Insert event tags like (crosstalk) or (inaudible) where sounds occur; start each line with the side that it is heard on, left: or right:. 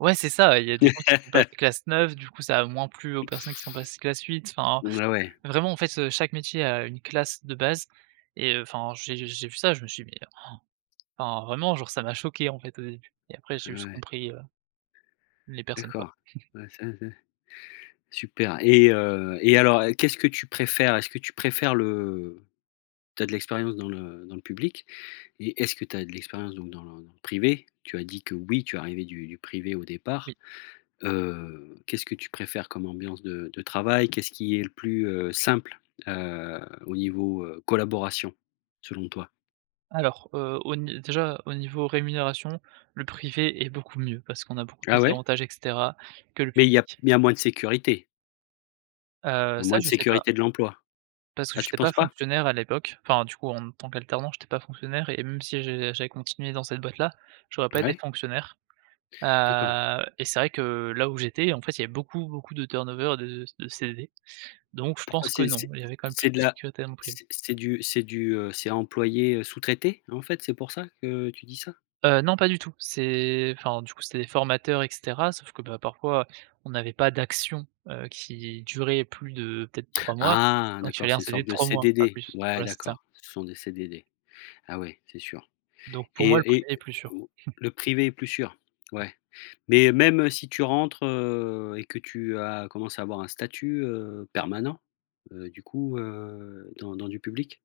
right: Ouais c'est ça, ouais, il y a des gens qui sont passés
left: (laughs)
right: classe 9, du coup ça a moins plu aux personnes qui sont passées classe 8, enfin.
left: Ouais, ouais.
right: Vraiment, en fait, heu, chaque métier a une classe de base et heu, enfin, j'ai j'ai vu ça, je me suis dit: «Mais» (gasps) enfin, vraiment genre, ça m'a choqué, en fait, au début. Et après
left: Ah
right: j'ai juste
left: ouais.
right: compris, heu, les personnes, quoi.
left: D'accord.
right: (chuckles)
left: Ouais, ça ai c'est super et heu et alors, qu'est-ce que tu préfères? Est-ce que tu préfères le tu as de l'expérience dans le dans le public et est-ce que tu as de l'expérience donc dans le privé? Tu as dit que, oui, tu es arrivé du du privé au
right: Oui.
left: départ, heu, qu'est-ce que tu préfères comme ambiance de de travail? Qu'est-ce qui est le plus, heu, simple, heu, au niveau, heu, collaboration selon toi?
right: Alors, heu, au n déjà au niveau rémunération, le privé est beaucoup mieux parce qu'on a beaucoup
left: Ah
right: plus
left: ouais?
right: d'avantages et cetera que le
left: Mais il y a
right: public.
left: il y a moins de sécurité.
right: Heu,
left: Il y a
right: ça,
left: moins de
right: je sais pas.
left: sécurité de l'emploi.
right: Parce que
left: Ah, tu
right: j'étais pas
left: penses pas?
right: fonctionnaire à l'époque, enfin, du coup en tant qu'alternant, j'étais pas fonctionnaire et même si je j'avais continué dans cette boîte-là, j'aurais pas été
left: Mouais?
right: fonctionnaire.
left: D'accord.
right: Heu et c'est vrai que, là où j'étais, en fait, il y avait beaucoup, beaucoup de turnover de de CV, donc je
left: Pourquoi
right: pense que
left: c'est
right: non,
left: c'est
right: il y avait quand même plus
left: c'est de
right: de
left: la
right: sécurité dans le privé.
left: c'est c'est du c'est du, heu, c'est employé, heu, sous-traité, en fait? C'est pour ça que tu dis ça?
right: Heu, non pas du tout, c'est enfin du coup, c'était des formateurs et cetera. Sauf que, bah, parfois on n'avait pas d'actions, heu, qui duraient plus de peut-être 3 mois,
left: Ah
right: donc il
left: d'accord,
right: fallait un
left: c'est une
right: CV de
left: sorte de
right: 3 mois, pas
left: CDD?
right: plus.
left: Ouais,
right: Voilà, c'est ça.
left: d'accord, ce sont des CDD. Ah ouais, c'est sûr
right: Donc pour moi, le
left: et
right: privé
left: et
right: est plus sûr.
left: au
right: (chuckles)
left: le privé est plus sûr? Ouais. Mais même si tu rentres, heu et que tu as commencé à avoir un statut, heu, permanent, heu, du coup, heu, dans dans du public?